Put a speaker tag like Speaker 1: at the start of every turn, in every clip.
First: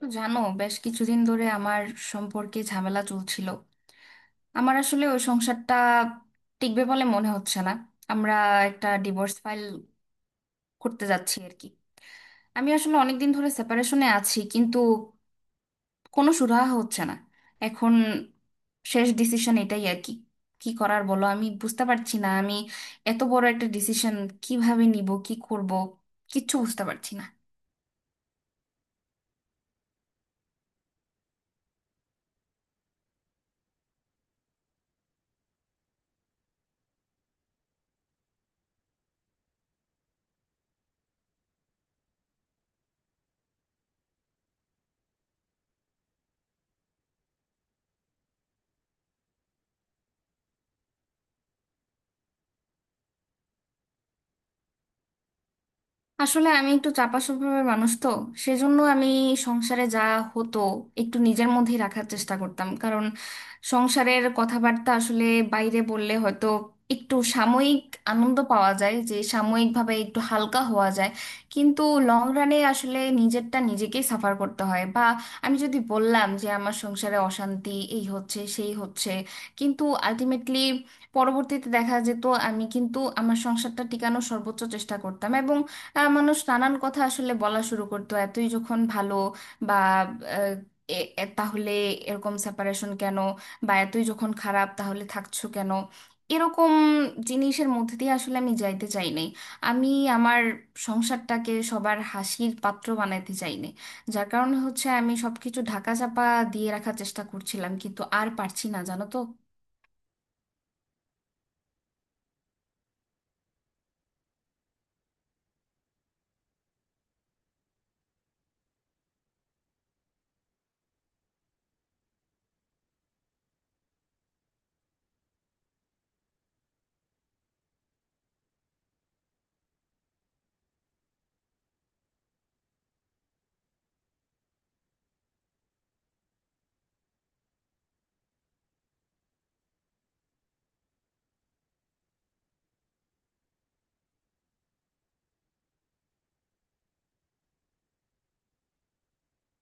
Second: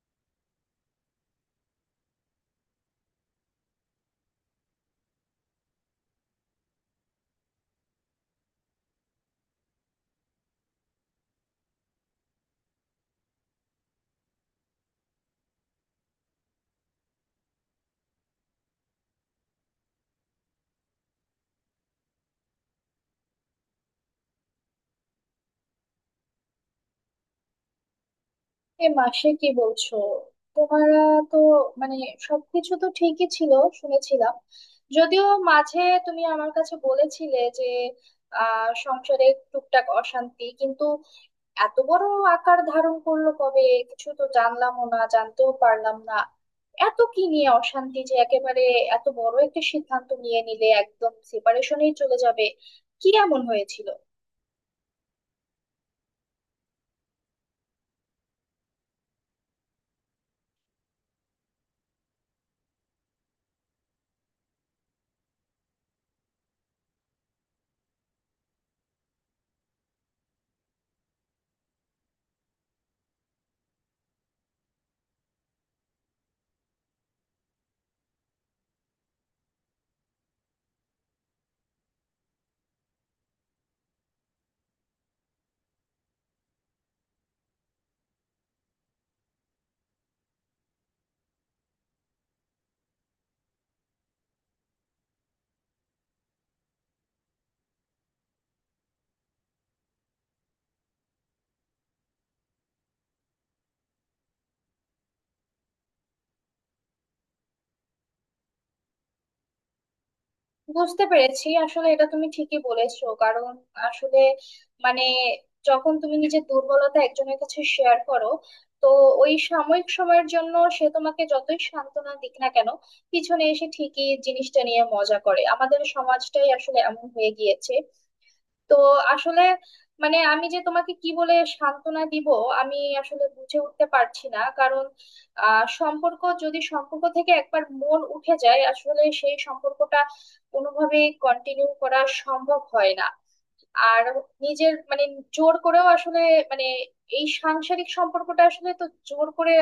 Speaker 1: তো জানো, বেশ কিছুদিন ধরে আমার সম্পর্কে ঝামেলা চলছিল। আমার আসলে ওই সংসারটা টিকবে বলে মনে হচ্ছে না। আমরা একটা ডিভোর্স ফাইল করতে যাচ্ছি আর কি। আমি আসলে অনেকদিন ধরে সেপারেশনে আছি, কিন্তু কোনো সুরাহা হচ্ছে না। এখন শেষ ডিসিশন এটাই আর কি। কি করার বলো, আমি বুঝতে পারছি না। আমি এত বড় একটা ডিসিশন কিভাবে নিব, কি করব কিচ্ছু বুঝতে পারছি না।
Speaker 2: এ মাসে কি বলছো তোমারা? তো মানে সবকিছু তো ঠিকই ছিল শুনেছিলাম, যদিও মাঝে তুমি আমার কাছে বলেছিলে যে সংসারে টুকটাক অশান্তি, কিন্তু এত বড় আকার ধারণ করলো কবে? কিছু তো জানলামও না, জানতেও পারলাম না। এত কি নিয়ে অশান্তি যে একেবারে এত বড় একটা সিদ্ধান্ত নিয়ে নিলে, একদম সেপারেশনেই চলে যাবে? কি এমন হয়েছিল?
Speaker 1: আসলে আমি একটু চাপা স্বভাবের মানুষ তো, সেজন্য আমি সংসারে যা হতো একটু নিজের মধ্যেই রাখার চেষ্টা করতাম। কারণ সংসারের কথাবার্তা আসলে বাইরে বললে হয়তো একটু সাময়িক আনন্দ পাওয়া যায়, যে সাময়িকভাবে একটু হালকা হওয়া যায়, কিন্তু লং রানে আসলে নিজেরটা নিজেকেই সাফার করতে হয়। বা আমি যদি বললাম যে আমার সংসারে অশান্তি এই হচ্ছে সেই হচ্ছে, কিন্তু আলটিমেটলি পরবর্তীতে দেখা যেত আমি কিন্তু আমার সংসারটা টিকানোর সর্বোচ্চ চেষ্টা করতাম। মানুষ নানান কথা আসলে বলা শুরু করতো, এতই যখন ভালো বা আহ, তাহলে এরকম সেপারেশন কেন, বা এতই যখন খারাপ তাহলে থাকছো কেন, এরকম জিনিসের মধ্যে দিয়ে আসলে আমি যাইতে চাইনি। আমি আমার সংসারটাকে সবার হাসির পাত্র বানাইতে চাইনি, যার কারণে হচ্ছে আমি সবকিছু ঢাকা চাপা দিয়ে রাখার চেষ্টা করছিলাম, কিন্তু আর পারছি না জানো তো।
Speaker 2: বুঝতে পেরেছি। আসলে এটা তুমি ঠিকই বলেছো, কারণ আসলে মানে যখন তুমি নিজের দুর্বলতা একজনের কাছে শেয়ার করো, তো ওই সাময়িক সময়ের জন্য সে তোমাকে যতই সান্ত্বনা দিক না কেন, পিছনে এসে ঠিকই জিনিসটা নিয়ে মজা করে। আমাদের সমাজটাই আসলে এমন হয়ে গিয়েছে। তো আসলে মানে আমি যে তোমাকে কি বলে সান্ত্বনা দিব, আমি আসলে বুঝে উঠতে পারছি না। কারণ সম্পর্ক, যদি সম্পর্ক থেকে একবার মন উঠে যায়, আসলে সেই সম্পর্কটা কোনোভাবেই কন্টিনিউ করা সম্ভব হয় না। আর নিজের মানে জোর করেও আসলে মানে এই সাংসারিক সম্পর্কটা আসলে তো জোর করে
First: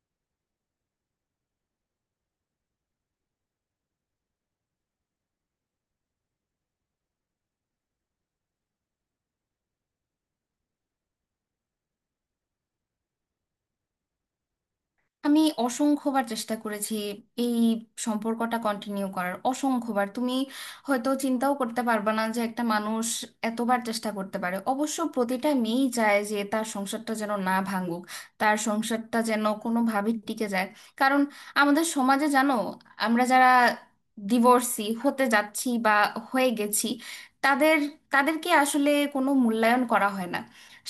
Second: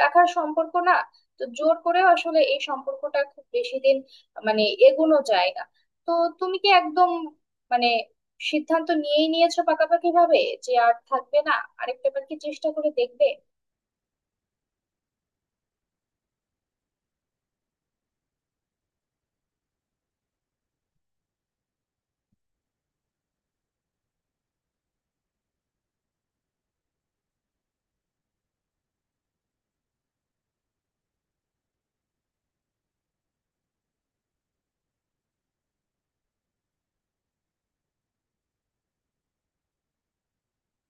Speaker 2: রাখার সম্পর্ক না। তো জোর করেও আসলে এই সম্পর্কটা খুব বেশি দিন মানে এগোনো যায় না। তো তুমি কি একদম মানে সিদ্ধান্ত নিয়েই নিয়েছো পাকাপাকি ভাবে যে আর থাকবে না? আরেকটাবার কি চেষ্টা করে দেখবে?
Speaker 1: আমি অসংখ্যবার চেষ্টা করেছি এই সম্পর্কটা কন্টিনিউ করার। অসংখ্যবার, তুমি হয়তো চিন্তাও করতে পারবে না যে একটা মানুষ এতবার চেষ্টা করতে পারে। অবশ্য প্রতিটা মেয়েই চায় যে তার সংসারটা যেন না ভাঙুক, তার সংসারটা যেন কোনোভাবে টিকে যায়। কারণ আমাদের সমাজে জানো, আমরা যারা ডিভোর্সি হতে যাচ্ছি বা হয়ে গেছি, তাদের তাদেরকে আসলে কোনো মূল্যায়ন করা হয় না।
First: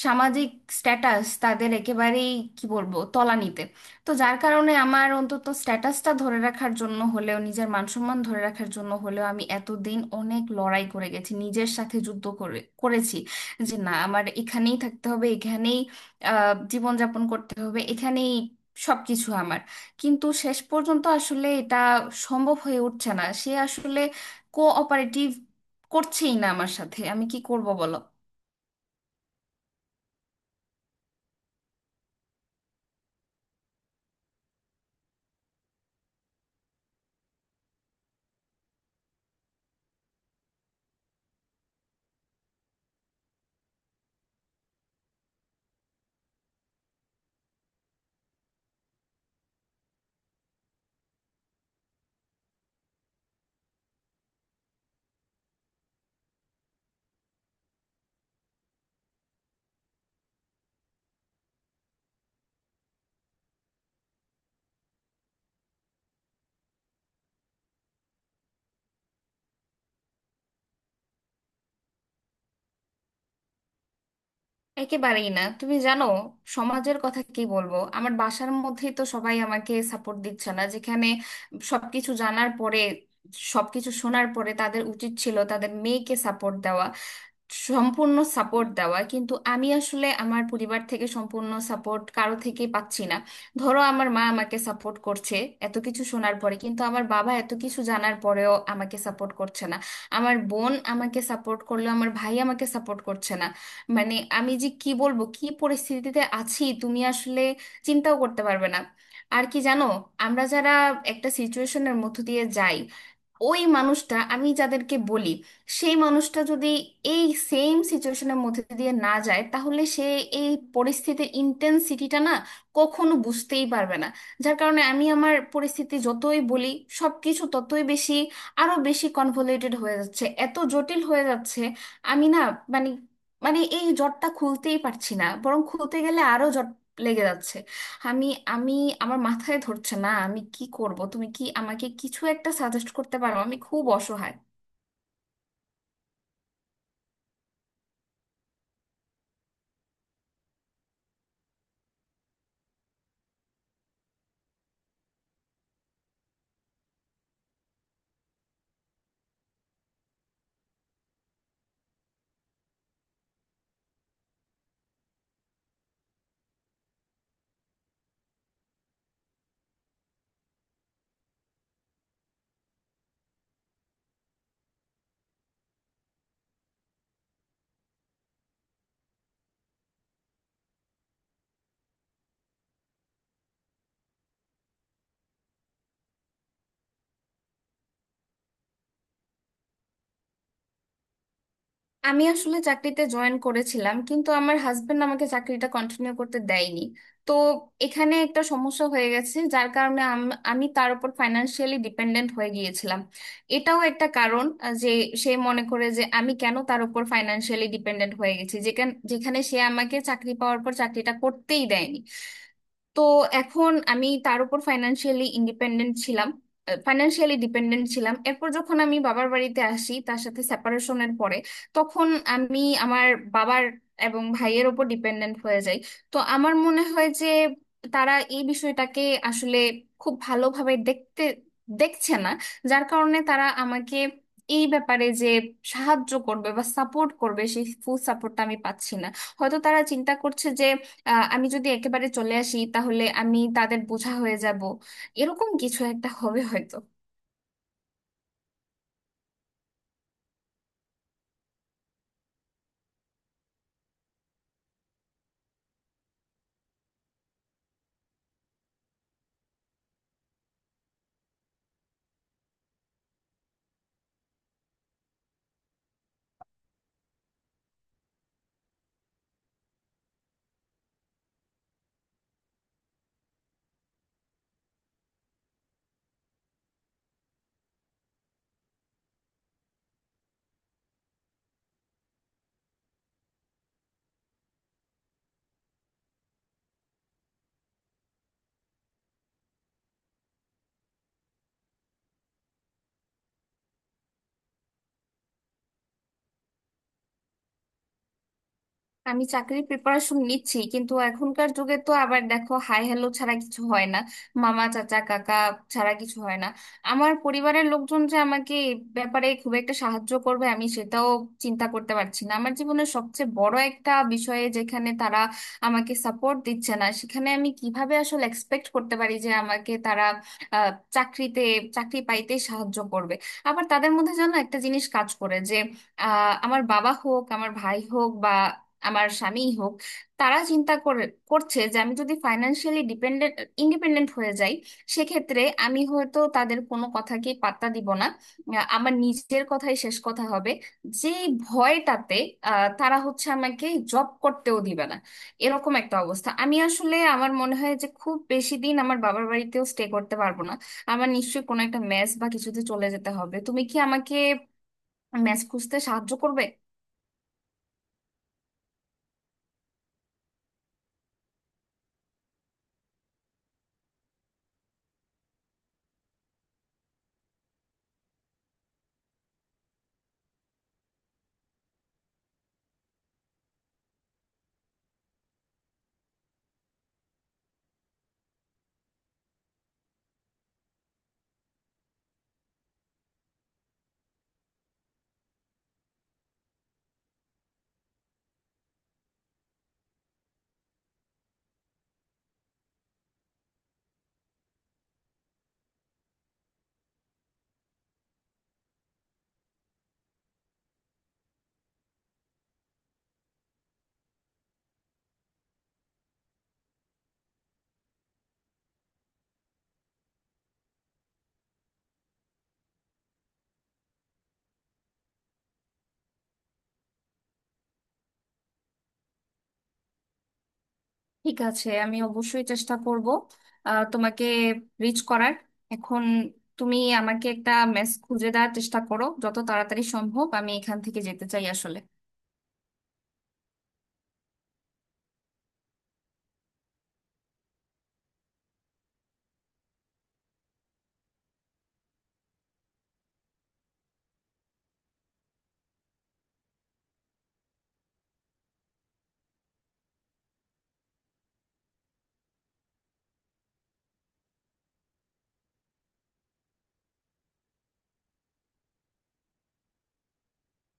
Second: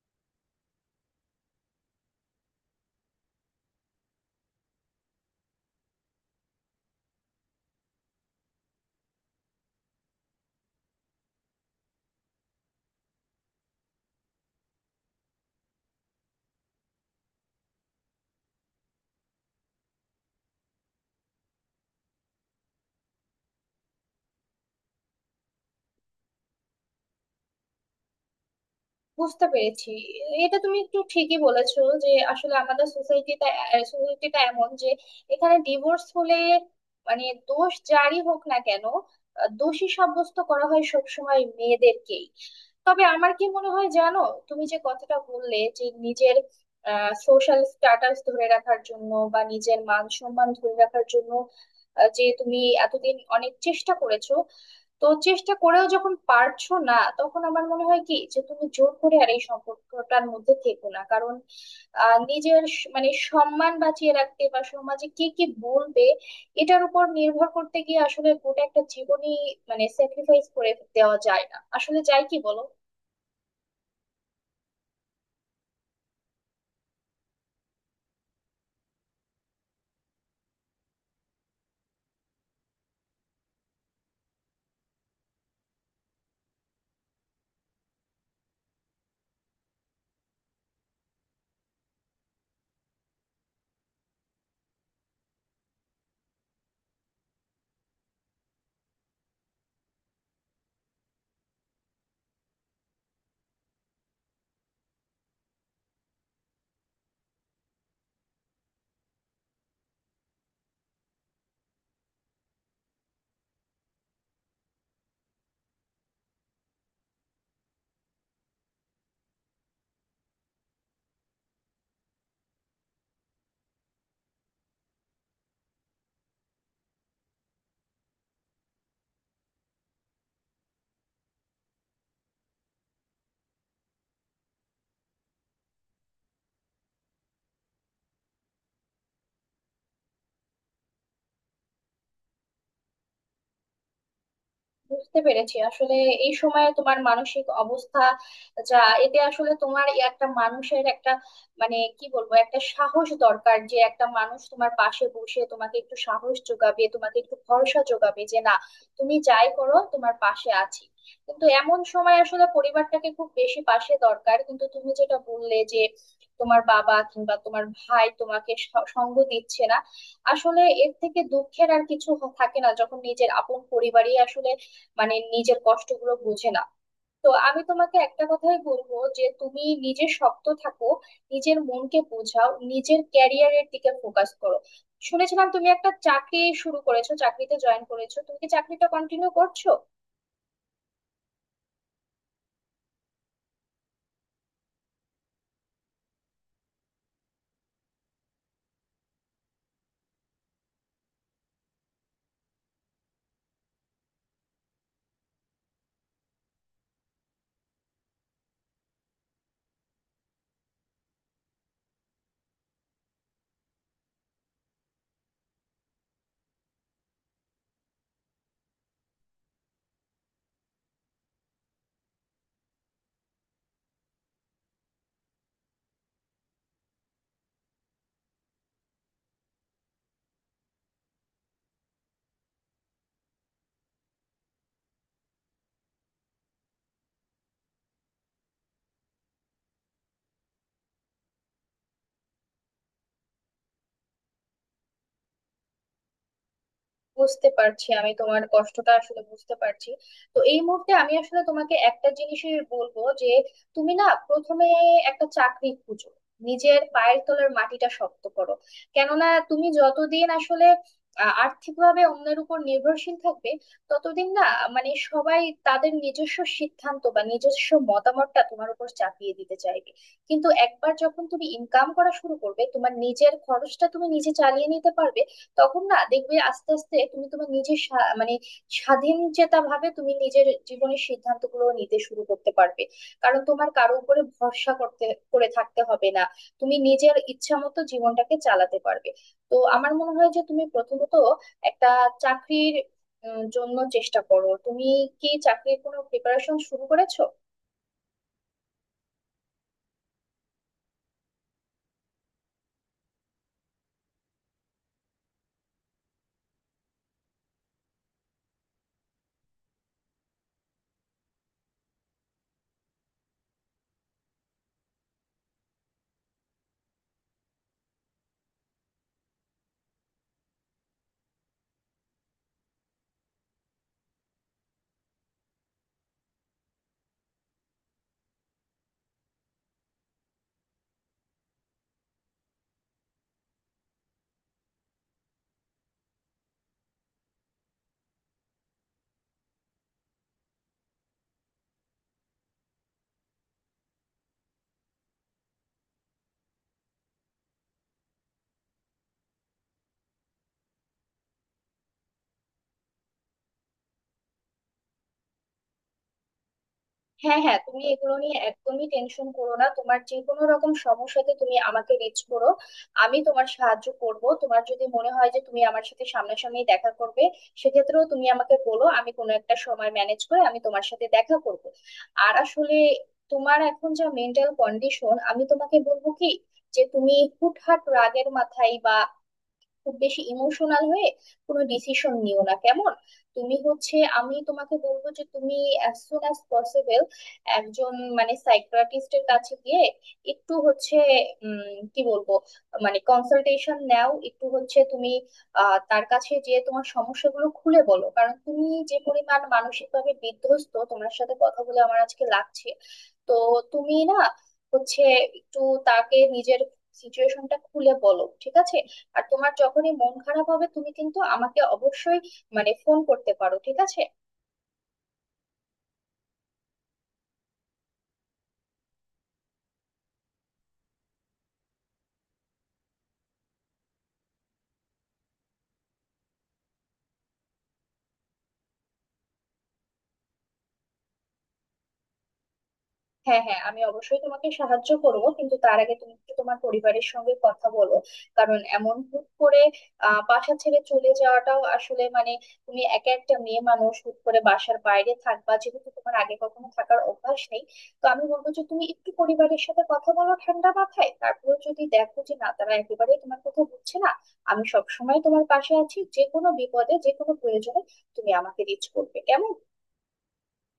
Speaker 1: সামাজিক স্ট্যাটাস তাদের একেবারেই কি বলবো তলানিতে। তো যার কারণে আমার অন্তত স্ট্যাটাসটা ধরে রাখার জন্য হলেও, নিজের মানসম্মান ধরে রাখার জন্য হলেও আমি এতদিন অনেক লড়াই করে গেছি, নিজের সাথে যুদ্ধ করে করেছি যে না, আমার এখানেই থাকতে হবে, এখানেই জীবনযাপন করতে হবে, এখানেই সবকিছু আমার। কিন্তু শেষ পর্যন্ত আসলে এটা সম্ভব হয়ে উঠছে না। সে আসলে কোঅপারেটিভ করছেই না আমার সাথে, আমি কি করব বলো।
Speaker 2: বুঝতে পেরেছি। এটা তুমি একটু ঠিকই বলেছো যে আসলে আমাদের সোসাইটিটা, সোসাইটিটা এমন যে এখানে ডিভোর্স হলে মানে দোষ যারই হোক না কেন, দোষী সাব্যস্ত করা হয় সবসময় মেয়েদেরকেই। তবে আমার কি মনে হয় জানো, তুমি যে কথাটা বললে যে নিজের সোশ্যাল স্ট্যাটাস ধরে রাখার জন্য বা নিজের মান সম্মান ধরে রাখার জন্য যে তুমি এতদিন অনেক চেষ্টা করেছো, তো চেষ্টা করেও যখন পারছো না তখন আমার মনে হয় কি যে তুমি জোর করে আর এই সম্পর্কটার মধ্যে থেকো না। কারণ নিজের মানে সম্মান বাঁচিয়ে রাখতে বা সমাজে কে কি বলবে এটার উপর নির্ভর করতে গিয়ে আসলে গোটা একটা জীবনই মানে স্যাক্রিফাইস করে দেওয়া যায় না, আসলে যায় কি বলো?
Speaker 1: একেবারেই না, তুমি জানো সমাজের কথা কি বলবো, আমার বাসার মধ্যেই তো সবাই আমাকে সাপোর্ট দিচ্ছে না, যেখানে সবকিছু জানার পরে, সবকিছু শোনার পরে তাদের উচিত ছিল তাদের মেয়েকে সাপোর্ট দেওয়া, সম্পূর্ণ সাপোর্ট দেওয়া। কিন্তু আমি আসলে আমার পরিবার থেকে সম্পূর্ণ সাপোর্ট কারো থেকে পাচ্ছি না। ধরো আমার মা আমাকে সাপোর্ট করছে এত কিছু শোনার পরে, কিন্তু আমার বাবা এত কিছু জানার পরেও আমাকে সাপোর্ট করছে না। আমার বোন আমাকে সাপোর্ট করলো, আমার ভাই আমাকে সাপোর্ট করছে না। মানে আমি যে কি বলবো, কি পরিস্থিতিতে আছি তুমি আসলে চিন্তাও করতে পারবে না। আর কি জানো, আমরা যারা একটা সিচুয়েশনের মধ্য দিয়ে যাই, ওই মানুষটা আমি যাদেরকে বলি, সেই মানুষটা যদি এই সেম সিচুয়েশনের মধ্যে দিয়ে না যায়, তাহলে সে এই পরিস্থিতির ইন্টেন্সিটিটা না কখনো বুঝতেই পারবে না। যার কারণে আমি আমার পরিস্থিতি যতই বলি, সব কিছু ততই বেশি আরো বেশি কনভলিউটেড হয়ে যাচ্ছে, এত জটিল হয়ে যাচ্ছে। আমি না, মানে মানে এই জটটা খুলতেই পারছি না, বরং খুলতে গেলে আরো জট লেগে যাচ্ছে। আমি আমি আমার মাথায় ধরছে না আমি কি করব। তুমি কি আমাকে কিছু একটা সাজেস্ট করতে পারো? আমি খুব অসহায়।
Speaker 2: বুঝতে পেরেছি। আসলে এই সময়ে তোমার মানসিক অবস্থা যা, এতে আসলে তোমার এই একটা মানুষের একটা মানে কি বলবো, একটা সাহস দরকার যে একটা মানুষ তোমার পাশে বসে তোমাকে একটু সাহস যোগাবে, তোমাকে একটু ভরসা যোগাবে যে না, তুমি যাই করো তোমার পাশে আছি। কিন্তু এমন সময় আসলে পরিবারটাকে খুব বেশি পাশে দরকার, কিন্তু তুমি যেটা বললে যে তোমার বাবা কিংবা তোমার ভাই তোমাকে সঙ্গ দিচ্ছে না, আসলে এর থেকে দুঃখের আর কিছু থাকে না যখন নিজের আপন পরিবারই আসলে মানে নিজের কষ্টগুলো বোঝে না। তো আমি তোমাকে একটা কথাই বলবো যে তুমি নিজে শক্ত থাকো, নিজের মনকে বোঝাও, নিজের ক্যারিয়ারের দিকে ফোকাস করো। শুনেছিলাম তুমি একটা চাকরি শুরু করেছো, চাকরিতে জয়েন করেছো, তুমি কি চাকরিটা কন্টিনিউ করছো?
Speaker 1: আমি আসলে চাকরিতে জয়েন করেছিলাম, কিন্তু আমার হাজবেন্ড আমাকে চাকরিটা কন্টিনিউ করতে দেয়নি। তো এখানে একটা সমস্যা হয়ে গেছে, যার কারণে আমি তার উপর ফাইনান্সিয়ালি ডিপেন্ডেন্ট হয়ে গিয়েছিলাম। এটাও একটা কারণ যে সে মনে করে যে আমি কেন তার উপর ফাইনান্সিয়ালি ডিপেন্ডেন্ট হয়ে গেছি, যেখানে যেখানে সে আমাকে চাকরি পাওয়ার পর চাকরিটা করতেই দেয়নি। তো এখন আমি তার উপর ফাইনান্সিয়ালি ইন্ডিপেন্ডেন্ট ছিলাম, ফাইনান্সিয়ালি ডিপেন্ডেন্ট ছিলাম। এরপর যখন আমি বাবার বাড়িতে আসি তার সাথে সেপারেশনের পরে, তখন আমি আমার বাবার এবং ভাইয়ের ওপর ডিপেন্ডেন্ট হয়ে যাই। তো আমার মনে হয় যে তারা এই বিষয়টাকে আসলে খুব ভালোভাবে দেখছে না। যার কারণে তারা আমাকে এই ব্যাপারে যে সাহায্য করবে বা সাপোর্ট করবে, সেই ফুল সাপোর্টটা আমি পাচ্ছি না। হয়তো তারা চিন্তা করছে আমি যদি একেবারে চলে আসি তাহলে আমি তাদের বোঝা হয়ে যাব, এরকম কিছু একটা হবে হয়তো।
Speaker 2: বুঝতে পারছি, আমি তোমার কষ্টটা আসলে বুঝতে পারছি। তো এই মুহূর্তে আমি আসলে তোমাকে একটা জিনিসই বলবো যে তুমি না প্রথমে একটা চাকরি খুঁজো, নিজের পায়ের তলার মাটিটা শক্ত করো। কেননা তুমি যতদিন আসলে আর্থিকভাবে অন্যের উপর নির্ভরশীল থাকবে, ততদিন না মানে সবাই তাদের নিজস্ব সিদ্ধান্ত বা নিজস্ব মতামতটা তোমার উপর চাপিয়ে দিতে চাইবে। কিন্তু একবার যখন তুমি ইনকাম করা শুরু করবে, তোমার নিজের খরচটা তুমি নিজে চালিয়ে নিতে পারবে, তখন না দেখবে আস্তে আস্তে তুমি তোমার নিজের মানে স্বাধীন চেতা ভাবে তুমি নিজের জীবনের সিদ্ধান্তগুলো নিতে শুরু করতে পারবে। কারণ তোমার কারো উপরে ভরসা করতে করে থাকতে হবে না, তুমি নিজের ইচ্ছা মতো জীবনটাকে চালাতে পারবে। তো আমার মনে হয় যে তুমি প্রথমত একটা চাকরির জন্য চেষ্টা করো। তুমি কি চাকরির কোনো প্রিপারেশন শুরু করেছো?
Speaker 1: আমি চাকরির প্রিপারেশন নিচ্ছি, কিন্তু এখনকার যুগে তো আবার দেখো হাই হ্যালো ছাড়া কিছু হয় না, মামা চাচা কাকা ছাড়া কিছু হয় না। আমার পরিবারের লোকজন যে আমাকে এই ব্যাপারে খুব একটা সাহায্য করবে আমি সেটাও চিন্তা করতে পারছি না। আমার জীবনের সবচেয়ে বড় একটা বিষয়ে যেখানে তারা আমাকে সাপোর্ট দিচ্ছে না, সেখানে আমি কিভাবে আসলে এক্সপেক্ট করতে পারি যে আমাকে তারা আহ, চাকরিতে চাকরি পাইতে সাহায্য করবে। আবার তাদের মধ্যে যেন একটা জিনিস কাজ করে যে আমার বাবা হোক, আমার ভাই হোক, বা আমার স্বামীই হোক, তারা চিন্তা করে করছে যে আমি যদি ফাইন্যান্সিয়ালি ইন্ডিপেন্ডেন্ট হয়ে যাই, সেক্ষেত্রে আমি হয়তো তাদের কোনো কথাকে পাত্তা দিব না, আমার নিজের কথাই শেষ কথা হবে। যে ভয়টাতে তারা হচ্ছে আমাকে জব করতেও দিবে না, এরকম একটা অবস্থা। আমি আসলে আমার মনে হয় যে খুব বেশি দিন আমার বাবার বাড়িতেও স্টে করতে পারবো না। আমার নিশ্চয়ই কোনো একটা মেস বা কিছুতে চলে যেতে হবে। তুমি কি আমাকে মেস খুঁজতে সাহায্য করবে?
Speaker 2: হ্যাঁ হ্যাঁ, তুমি এগুলো নিয়ে একদমই টেনশন করো না, তোমার যে কোনো রকম সমস্যাতে তুমি আমাকে রিচ করো, আমি তোমার সাহায্য করব। তোমার যদি মনে হয় যে তুমি আমার সাথে সামনাসামনি দেখা করবে, সেক্ষেত্রেও তুমি আমাকে বলো, আমি কোনো একটা সময় ম্যানেজ করে আমি তোমার সাথে দেখা করব। আর আসলে তোমার এখন যা মেন্টাল কন্ডিশন, আমি তোমাকে বলবো কি যে তুমি হুটহাট রাগের মাথায় বা খুব বেশি ইমোশনাল হয়ে কোনো ডিসিশন নিও না, কেমন? তুমি হচ্ছে আমি তোমাকে বলবো যে তুমি অ্যাজ সুন অ্যাজ পসিবল একজন মানে সাইকিয়াট্রিস্টের কাছে গিয়ে একটু হচ্ছে কি বলবো মানে কনসালটেশন নাও, একটু হচ্ছে তুমি তার কাছে যে তোমার সমস্যাগুলো খুলে বলো। কারণ তুমি যে পরিমাণ মানসিকভাবে বিধ্বস্ত, তোমার সাথে কথা বলে আমার আজকে লাগছে। তো তুমি না হচ্ছে একটু তাকে নিজের সিচুয়েশনটা খুলে বলো, ঠিক আছে? আর তোমার যখনই মন খারাপ হবে তুমি কিন্তু আমাকে অবশ্যই মানে ফোন করতে পারো, ঠিক আছে?
Speaker 1: ঠিক আছে, আমি অবশ্যই চেষ্টা করব তোমাকে রিচ করার। এখন তুমি আমাকে একটা মেস খুঁজে দেওয়ার চেষ্টা করো, যত তাড়াতাড়ি সম্ভব আমি এখান থেকে যেতে চাই আসলে।
Speaker 2: হ্যাঁ হ্যাঁ, আমি অবশ্যই তোমাকে সাহায্য করব, কিন্তু তার আগে তুমি একটু তোমার পরিবারের সঙ্গে কথা বলো। কারণ এমন হুট করে বাসা ছেড়ে চলে যাওয়াটাও আসলে মানে তুমি একা একটা মেয়ে মানুষ হুট করে বাসার বাইরে থাকবা যেহেতু তোমার আগে কখনো থাকার অভ্যাস নেই। তো আমি বলবো যে তুমি একটু পরিবারের সাথে কথা বলো ঠান্ডা মাথায়, তারপর যদি দেখো যে না, তারা একেবারেই তোমার কথা বুঝছে না, আমি সবসময় তোমার পাশে আছি। যে কোনো বিপদে যে কোনো প্রয়োজনে তুমি আমাকে রিচ করবে, কেমন?